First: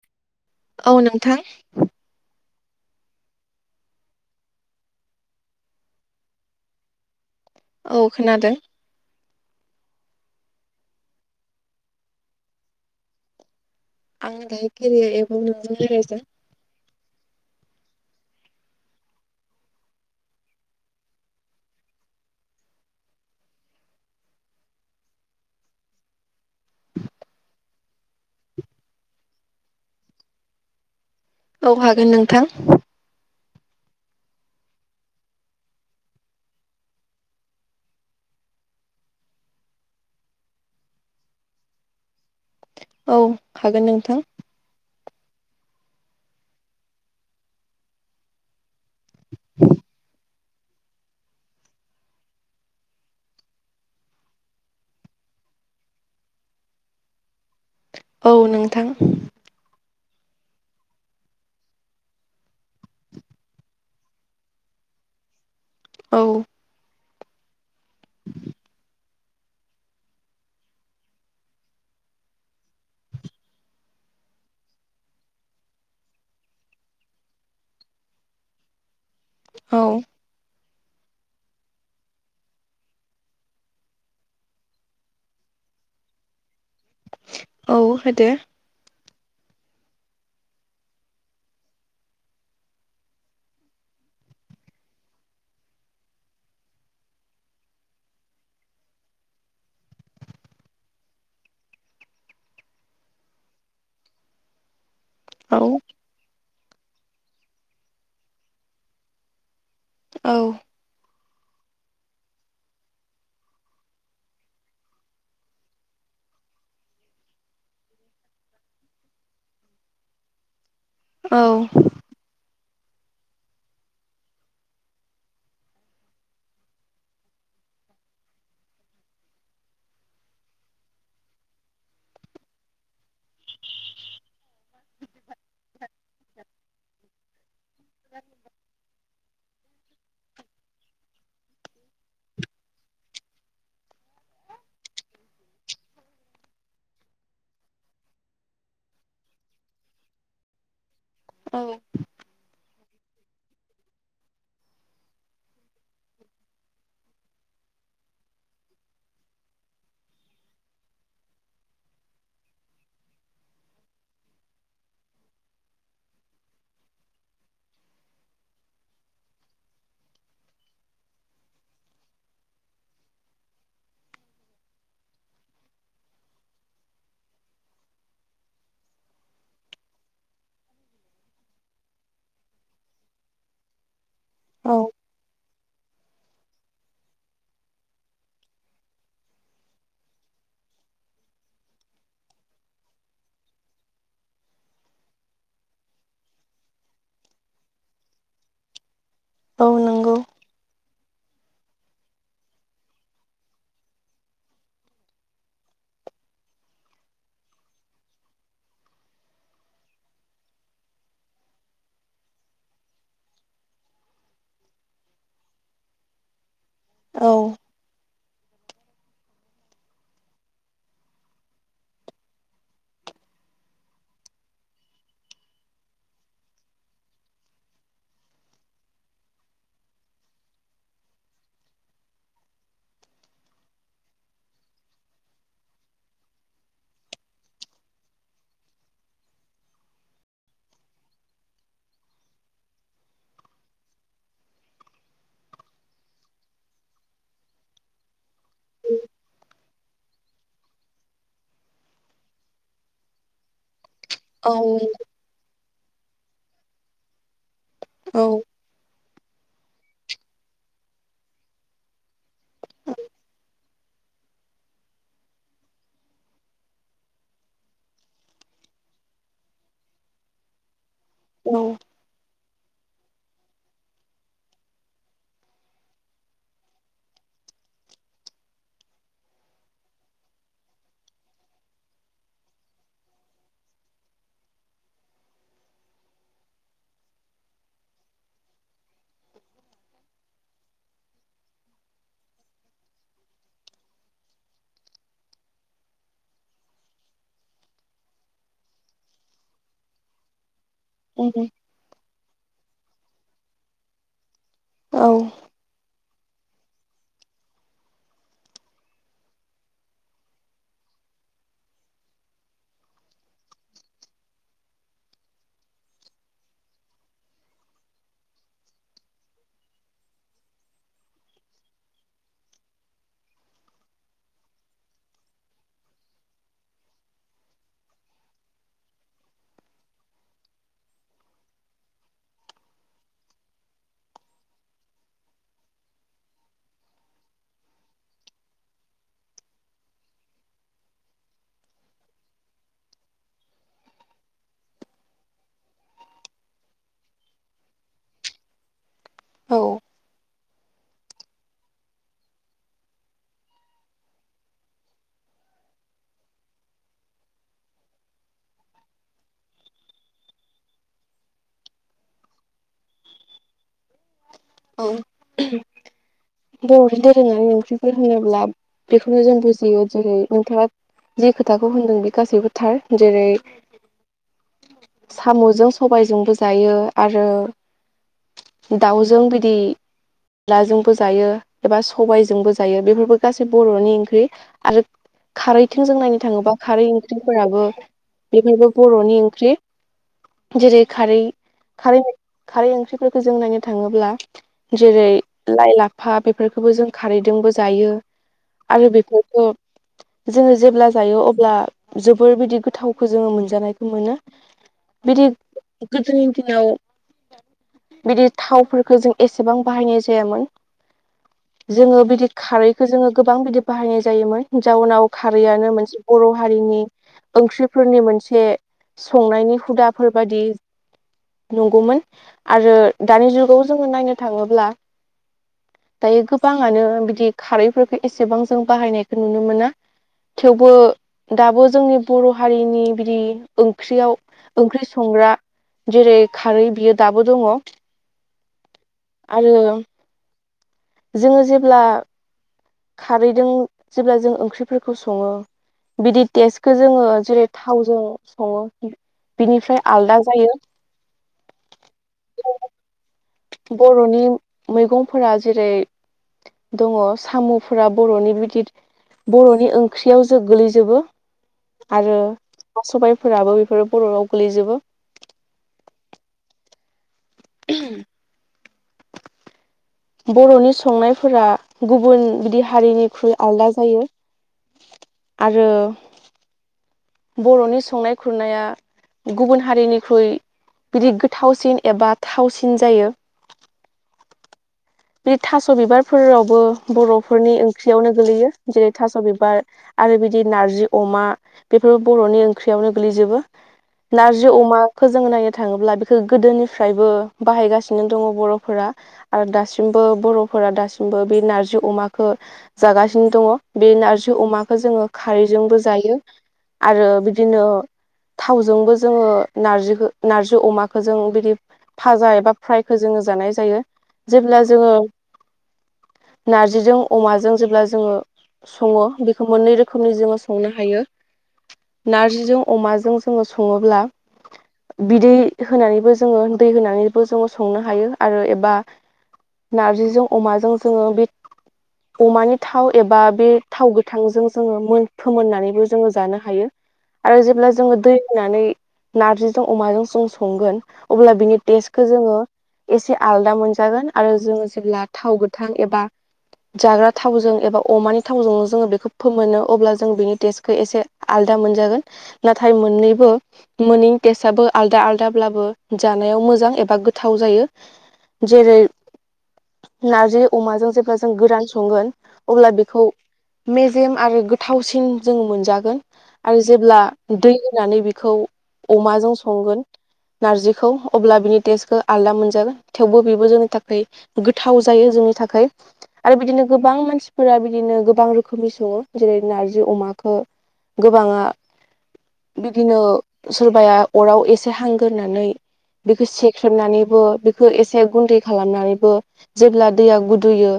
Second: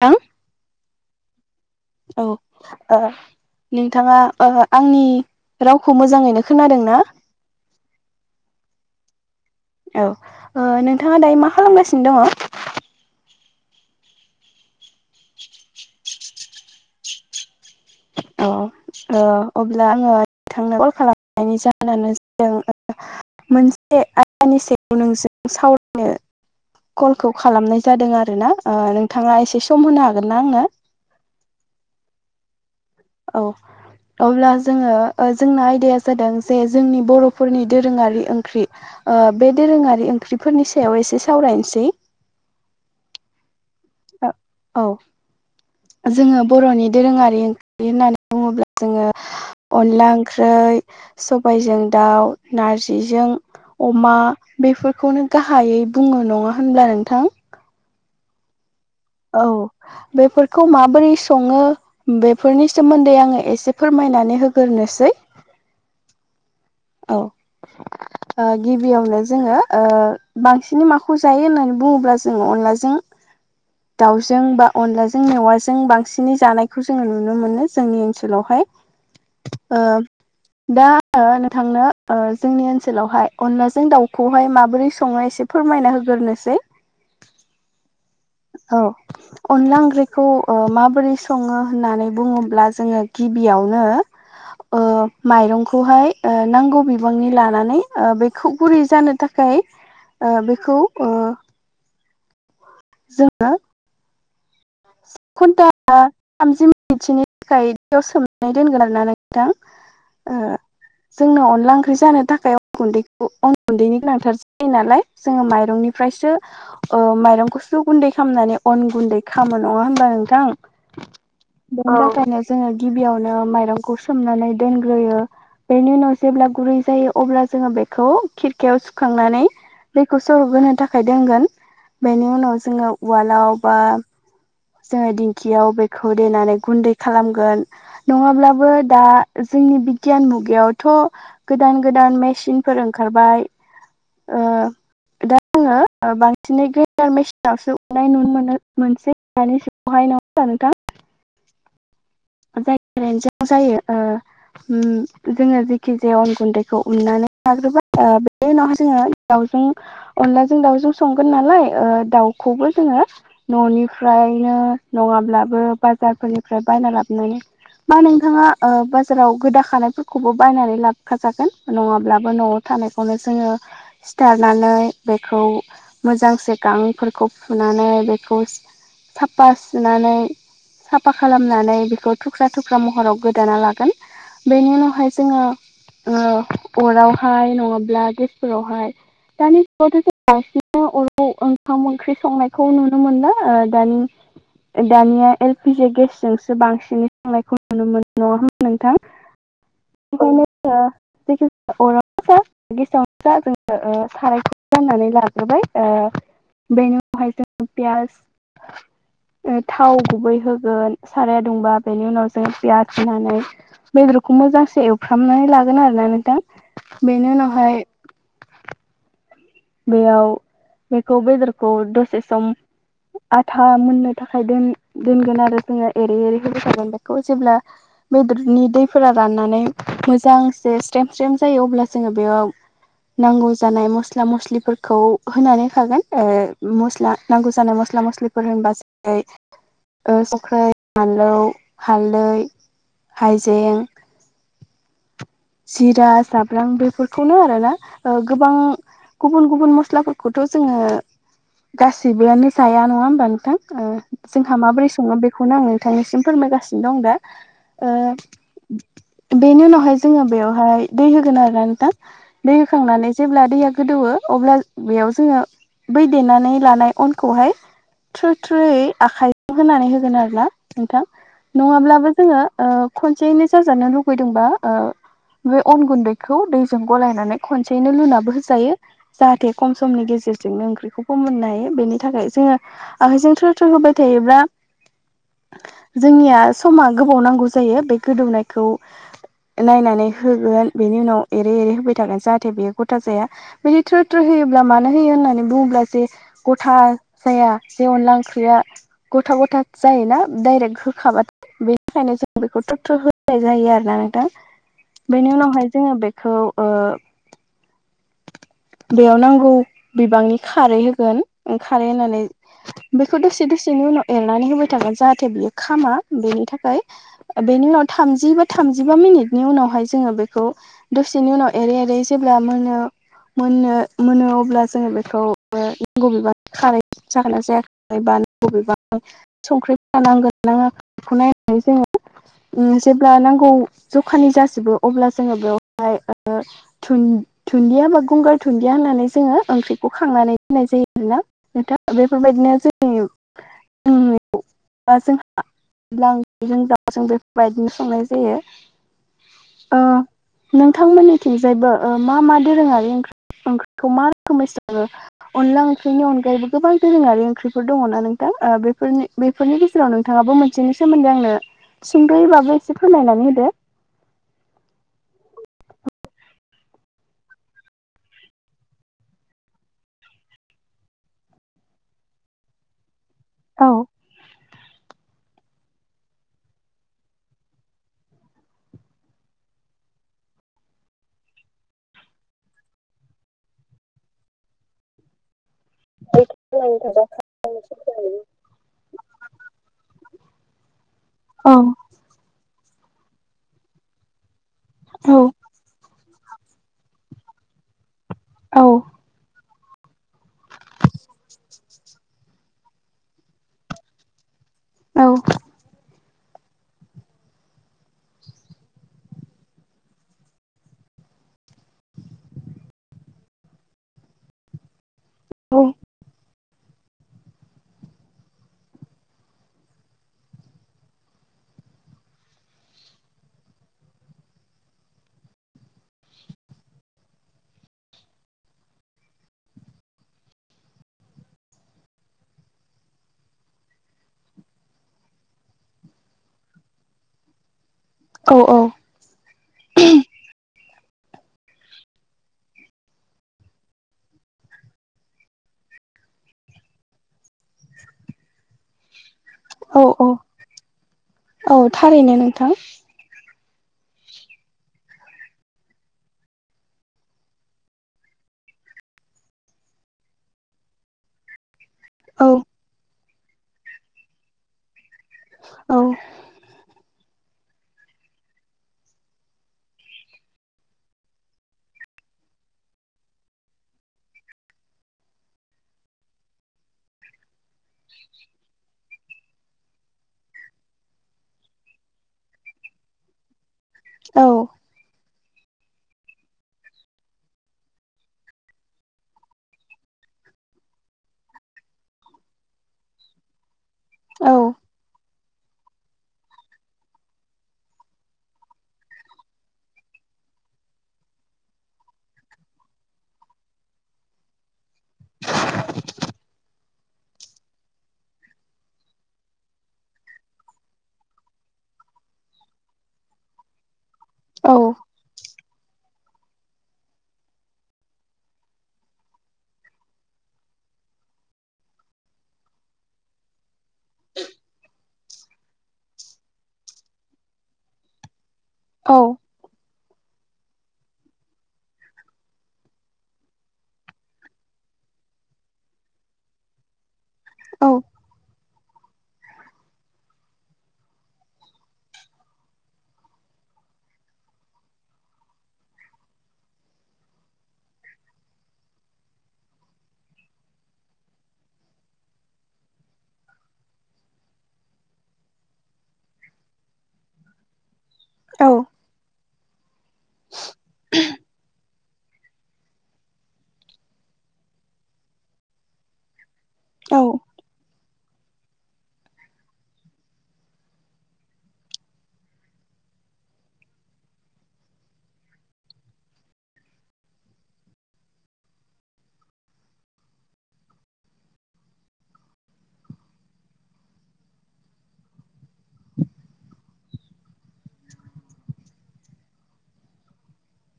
थां औ नोंथां। औ आ नोंथाङा बा आंनि रावखौ मोजाङैनो खोनादों ना? औ खोनादों। औ। नोंथाङा दायो मा खालामगासिनो दङ? आं दायो केरिया एबाव नोंनो बेरायजों औ। ओ अब्ला आङो थांनो कल खालामनायनि जाहोनानो जादों ओ मोनसे आयदानि सायावायाव नोंजों सावरायनो कलखौ खालामनाय जादों आर ना। नोंथाङा एसे सम होनो हागोन ना आंनो? औ हागोन नोंथां। औ। अब्ला जोङो जोंना आयदाया जादों जे जोंनि बर'फोरनि दोरोङारि ओंख्रि। बे दोरोङारि ओंख्रिफोरनि सायाव एसे सावरायनोसै। औ हागोन नों आ-औ जोङो बर'नि दोरोङारि ओं ख्रि होननानै बुङोब्ला जोङो अनला ओंख्रै सबायजों दाउ, नारजिजों अमा बेफोरखौनो गाहायै बुङो नङा होनब्ला नोंथां? औ नोंथां। औ बेफोरखौ माबोरै सङो? बेफोरनि सोमोन्दै आङो एसे फोरमायनानै होगोरनोसै। औ। औ आ गिबियावनो जोङो ओ बांसिनै माखौ जायो होननानै बुङोब्ला जोंङो अनलाजों दाउजों बा अनलाजों मेवाजों बांसिनै जानायखौ जोङो नुनो मोनो जोंनि ओनसोलावहाय। औ ओ दा आङो नों थांनो ओ जोंनि ओनसोलावहाय अनलाजों दाउखौहाय माबोरै सङो एसे फोरमायना होगोरनोसै। औ होदो। औ। अनला ओंख्रिखौ माबोरै सङो होननानै बुङोब्ला जोङो गिबियावनो माइरंखौहाय नांगौ बिबांनि लानानै बेखौ गुरै जानो थाख खाय बेखौ जोङो औ खुनथा थामजि मिनिटसोनि थाखाय बेयाव सोमनाय दोनगोन आरना नोंथां औ जोंनो अनला ओंख्रि जानो थाखाय अन गुन्दैखौ अन गुन्दैनि गोनांथार जायो नालाय जोङो माइरंनिफ्रायसो माइरंखौसो गुन्दै खालामनानै अन गुन्दै खामो नङा होनबा नोंथां? औ बिनि थाखायनो जोङो गिबियावनो माइरंखौ सोमनानै दोनग्रोयो। बेनि उनाव जेब्ला गुरै जायो अब्ला जोङो बेखौ खिरखायाव सुखांनानै दैखौ सर'ब होनो थाखाय दोनगोन बेनि उनाव जोङो उवालाव बा जोङो दिंखियाव बेखौ देनानै गुन्दै खालामगोन नङाब्लाबो दा जोंनि बिगियान मुगायावथ' गोदान गोदान मेसिनफोर ओंखारबाय ओ दा आङो बांसिनै ग्रेडार मेसिनावसो उनाय नुनो मोनो मोनसै। दानि जुगावहाय नङा होनब्ला नोंथां? औ जायनो [unintelligible] जायो जोङो जेखि जाया अन गुन्दैखौ उननानै लाग्रोबाय बे उनावहाय जोङो दाउजों अनलाजों दाउजों संगोन नालाय दाउखौबो जोङो न'निफ्रायनो नङाब्लाबो बाजारफोरनिफ्राय बायना लाबोनानै मा नोंथाङा बाजाराव गोदा खानायफोरखौबो बायनानै लाबोखाजागोन नङाब्लाबो न'आव थानायखौनो जोङो सिथारनानै बेखौ मोजांसे गांफोरखौ फुनानै बेखौ साफा सुनानै साफा खालामनानै बे खौ थुख्रा थुख्रा महराव गोदाना लागोन बेनि औ उनावहाय जोङो अरावहाय नङाब्ला गेसफोरावहाय दानि जुगावथ' जों बांसिबो अराव ओंखाम ओंख्रि संनायखौ नुनो मोनला दानि दानिया एलपिजि गेसजोंसो बांसिन संनायखौ नुनो मोनो नङा होमब्ला नोंथां? औ नों [unintelligible] गेसआवनो जोङो सारायखौ [unintelligible] लाग्रोबाय बेनि उनावहाय जोङो पियास थाव गुबै होगोन साराया दुंबा बेनि उनाव जोङो पियास होनानै बेदरखौ मोजांसे एवफ्रामनानै लागोन आरोना नोंथां। बेनि औ उनावहाय बेयाव बेखौ बेदरखौ दसे सम आथा मोननो थाखाय दोनगोन आरो जोङो एरै एरै होबाय थागोन बेखौ जेब्ला बेदरनि दैफोरा राननानै मोजांसे स्रेम स्रेम जायो अब्ला जोङो बेयाव नांगौ जानाय मस स्ला मस्लिफोरखौ होनानै होखागोन ओ मस्ला नांगौ जानाय मस्ला मस्लिफोर होनबासो [unintelligible] संख्रै बानलौ हालदै हाइजें जिरा जाब्रां बेफोरखौनो आरोना गोबां गुबुन गुबुन मस्लाफोरखौथ' जोङो गासिबोआनो जाया नङा होमबा नोंथां ओ औ जोंहा माबोरै सङो बेखौनो आं नोंथांनिसिम फोरमायगासिनो दं दा। औ ओ बेनि उनावहाय जोङो बेवहाय दै होगोन आरोना नोंथां। दै होखांनानै जेब्ला दैया गोदौवो अब्ला बैयाव जोङो बै देनानै लानाय अनखौहाय थ्रु थ्रुयै आखाइजों होनानै होगोन आरोना नोंथां। नङाब्लाबो जोङो ओ खनसेयैनो जाजानो लुगैदोंबा ओ बे अन गुन्दैखौ दैजों गलायनानै खनसेैनो लुनाबो होजायो। जाहाथे खम समनि गेजेरजोंनो ओंख्रिखौ फोमोननो हायो बेनि थाखाय जोङो आखायजों थ्रो थ्रो होबाय थायोब्ला जोंनिया समा गोबाव नांगौ जायो बे गोदौनायखौ नायनानै होगोन बेनि उनाव एरै एरै होबाय थागोन जाहाथे बेयो गथा जाया। बिदि थ्रो थ्रो होयोब्ला मानो होयो होननानै बुङोब्ला जे गथा जाया जे अनला ओंख्रिया गथा गथा जायोना डाइरेक्ट हो खाबा बेनिखायनो जों बेखौ थ्रु थ्रु होनाय जायो आरोना नोंथां। औ बेनि उनावहाय जोङो बेखौ ओ बेयाव नांगौ बिबांनि खारै होगोन खारै होनानै बेखौ दसे दसेनि उनाव एरनानै होबाय थागोन जाहाथे बियो खामा बेनि थाखाय। ओ बेनि उनाव थामजि बा थामजिबा मिनिट नि उनावहाय जोङो बेखौ दसेनि उनाव एरै एरै जेब्ला मोनो मोननो मोनो अब्ला जोङो बेखौ [inaudible] जागोना जायाखै [unintelligible] संख्रि नांगोन नाङा बेखौ नायनानै जोङो उम जेब्ला नांगौ जखानि जाजोबो अब्ला जोङो बेवहाय ओ धुन दुुनन्दिया बा गंगार दुनन्दिया होनानै जोङो ओंख्रिखौ खांनानै होननाय जायो आरो ना। नोंथा बेफोरबायदिनो जोंनि [inaudible] बा जोंहा [inaudible] जों बेफोरबायदिनो संनाय जायो। ओ नोंथां मोननिथिंजायबो ओ मा मा दोरोङारि ओंख्रि ओंख्रिखौ मा रोखोमै सङो अनला ओंख्रिनि अनगायैबो गोबां दोरोङारि ओंख्रिफोर दङ ना नोंथां ओ बेफोरनि बैफोरनि गेजेराव नोंथाङाबो मोनसेनि सोमोन्दै आंनो सुंदयै बाबो एसे फोरमायनानै होदो। औ बर'नि दोरोङारि ओंख्रिफोर होनोब्ला बेखौनो जों बुजियो जेरै नोंथाङा जि खोथाखौ होनदों बे गासैबो थार। जेरै औ साम'जों सबायजोंबो जायो आरो दाउजों बिदि लाजोंबो जायो एबा सबायजोंबो जायो बेफोरबो गोसै बर'नि ओंख्रि आरो खारै थोंजों नायनो थाङोबा खारै ओंख्रिफोराबो बेफोरबो बर'नि ओंख्रि। जेरै खारै औ खारै खारै ओंख्रिफोरखौ जों नायनो थाङोब्ला जेरै लाइ लाफा बेफोरखौबो जों खारैजोंबो जायो। औ आरो बेफोरथ' जोङो जेब्ला जायो अब्ला जोबोर बिदि गोथावखौ जोङो मोनजानायखौ मोनो। औ बिदि गोदोनि दिनाव बिदि थावफोरखौ जों एसेबां बाहायनाय जायामोन। जोङो बिदि खारैखो जोङो गोबां बिदि बाहायनाय जायोमोन। जाउनाव खारैआनो मोनसे बर' हारिनि ओंख्रिफोरनि मोनसे संनायनि हुदाफोर बादि नंगौमोन आरो दानि जुगाव जोङो नायनो थाङोब्ला दायो गोबाङानो बिदि खारैफोरखो एसेबां जों बाहायनायखौ नुनो मोना। थेवबो दाबो जोंनि बर' हारिनि बिदि ओंख्रियाव ओंख्रि संग्रा जेरै खारै बियो दाबो दङ। औ औ आरो जोङो जेब्ला खारैदों जेब्ला जों ओंख्रिफोरखौ सङो बिदि टेस्टखौ जोङो जेरै थावजों सङो बिनिफ्राय औ औ आलदा जायो। औ थारैनो नोंथां। बर'नि मैगंफोरा जेरै दङ साम'फोरा बर'नि बिदि बर'नि ओंख्रियाव जो गोलैजोबो। आरो औ सबायफोराबो बेफोरो बर'वाव गोलैजोबो। औ [unintelligible] बर'नि संनायफोरा गुबुन बिदि हारिनिख्रुइ आलदा जायो। आरो बर'नि संनाय खुरनाया गुबुन हारिनिख्रुइ बिदि गोथावसिन एबा थावसिन जायो। औ बे थास' बिबारफोरावबो बर'फोरनि ओंख्रियावनो गोलैयो जेरै थास' बिबार आरो बिदि नारजि अमा बेफोरबो बर'नि ओंख्रियावनो गोग्लैजोबो। औ नारजि अमा खौ जोङो नायनो थाङोब्ला बेखौ गोदोनिफ्रायबो बाहायगासिनो दङ बर'फोरा आरो दासिम बो दासिमबो बर'फोरा दासिमबो बे नारजि अमाखौ जागासिनो दङ बे नारजि अमा खौ जोङो खारैजोंबो जायो आरो बिदिनो थावजोंबो जोङो नारजिखौ नार्जि अमाखौ जों बिदि फाजा एबा फ्रायखौ जोङो जानाय जायो जेब्ला जोङो नारजिजों अमाजों जेब्ला जोङो सङो बेखौ मोननै रोखोमनि जोङो संनो हायो। नारजिजों अमाजों जोङो सङोब्ला बिदै होनानैबो जोङो दै होनानैबो जोङो संनो हायो आरो एबा औ नारजिजों अमाजों जोङो बे अमानि थाव एबा बे थाव गोथांजों जोङो मोन फोमोननानैबो जोङो जानो हायो। [inaudible] आरो जेब्ला औ जोङो दै होनानै नारजिजों अमाजों जों संगोन अब्ला बिनि टेस्टखौ जोङो एसे आलदा मोनजागोन आरो जोङो जेब्ला थाव गोथां एबा जाग्रा थावजों एबा अमानि थावजोंनो जोङो बेखौ फोमोनो अब्ला जों बिनि टेस्टखौ एसे आलदा मोनजागोन नाथाय मोननैबो मोननैनि टेस्टआबो आलदा आलदाब्लाबो जानायाव मोजां एबा गोथाव जायो। औ जेरै नारजि अमाजों जेब्ला जों गोरान संगोन अब्ला बेखौ मेजेम आरो गोथावसिन जोङो मोनजागोन आरो औ जेब्ला दै होनानै बेखौ अमाजों संगोन नारजिखौ अब्ला बिनि टेस्टखौ आलदा मोनजागोन थेवबो बेबो जोंनि था खै गोथाव जायो जोंनि थाखाय। आरो बिदिनो गोबां मानसिफोरा बिदिनो गोबां रोखोमनि सङो जेरै नारजि अमाखौ गोबाङा बिदिनो सोरबाया अराव एसे हांग्रोनानै बेखौ सेख्रेबनानैबो बेखौ एसे गुन्दै खालामनानैबो जेब्ला दैया गुदुयो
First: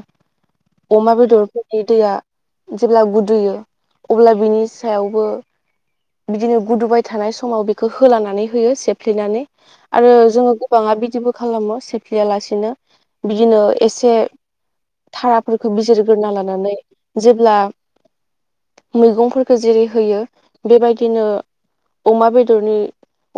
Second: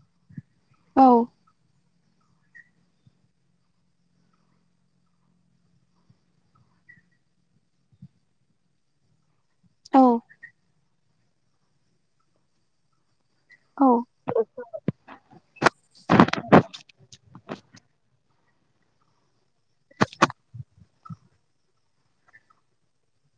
औ अमा बेदरफोरनि दैया जेब्ला गुदुयो अब्ला बिनि सायावबो बिदिनो गुदुबाय थानाय समाव बेखौ होलानानै होयो सेफ्लिनानै। आरो औ जोङो गोबाङा बिदिबो खालामो सेफ्लेया लासिनो। बिदिनो एसे थाराफोरखौ बिजिरग्रोना लानानै जे ब्ला मैगंफोरखौ जेरै होयो बेबायदिनो अमा बेदरनि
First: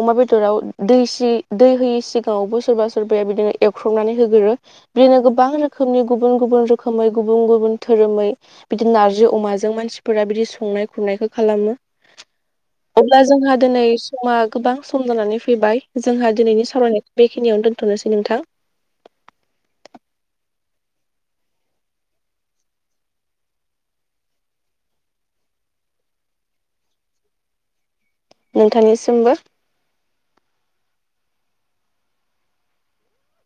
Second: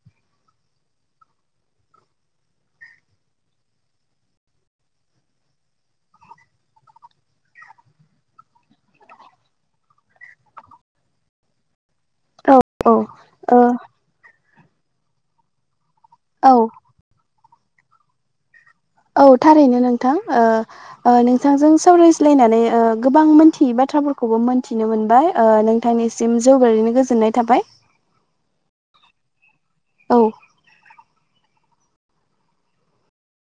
अमा बेदराव दैसि दै होयि सिगाङावबो सोरबा सोरबाया बिदिनो एउ ख्रुबनानै होगोरो बिदिनो गोबां रोखोमनि गुबुन गुबुन रोखोमै गुबुन गुबुन धोरोमै बिदि नार्जि अमाजों मानसिफोरा बिदि संनाय खुरनायखौ खालामो। औ ओ अब्ला जोंहा दिनै समा गोबां सम जानानै फैबाय जोंहा औ दिनैनि सावरायनाय बेखिनियाव दोनथ'नोसै नोंथां औ थारैनो नोंथां ओ ओ नोंथांजों सावरायज्लायनानै ओ गोबां मोनथियि बाथ्राफोरखौबो मोनथिनो मोनबाय ओ नोंथांनि सिम जौगारैनो गोजोननाय थाबाय नोंथांनिसिमबो औ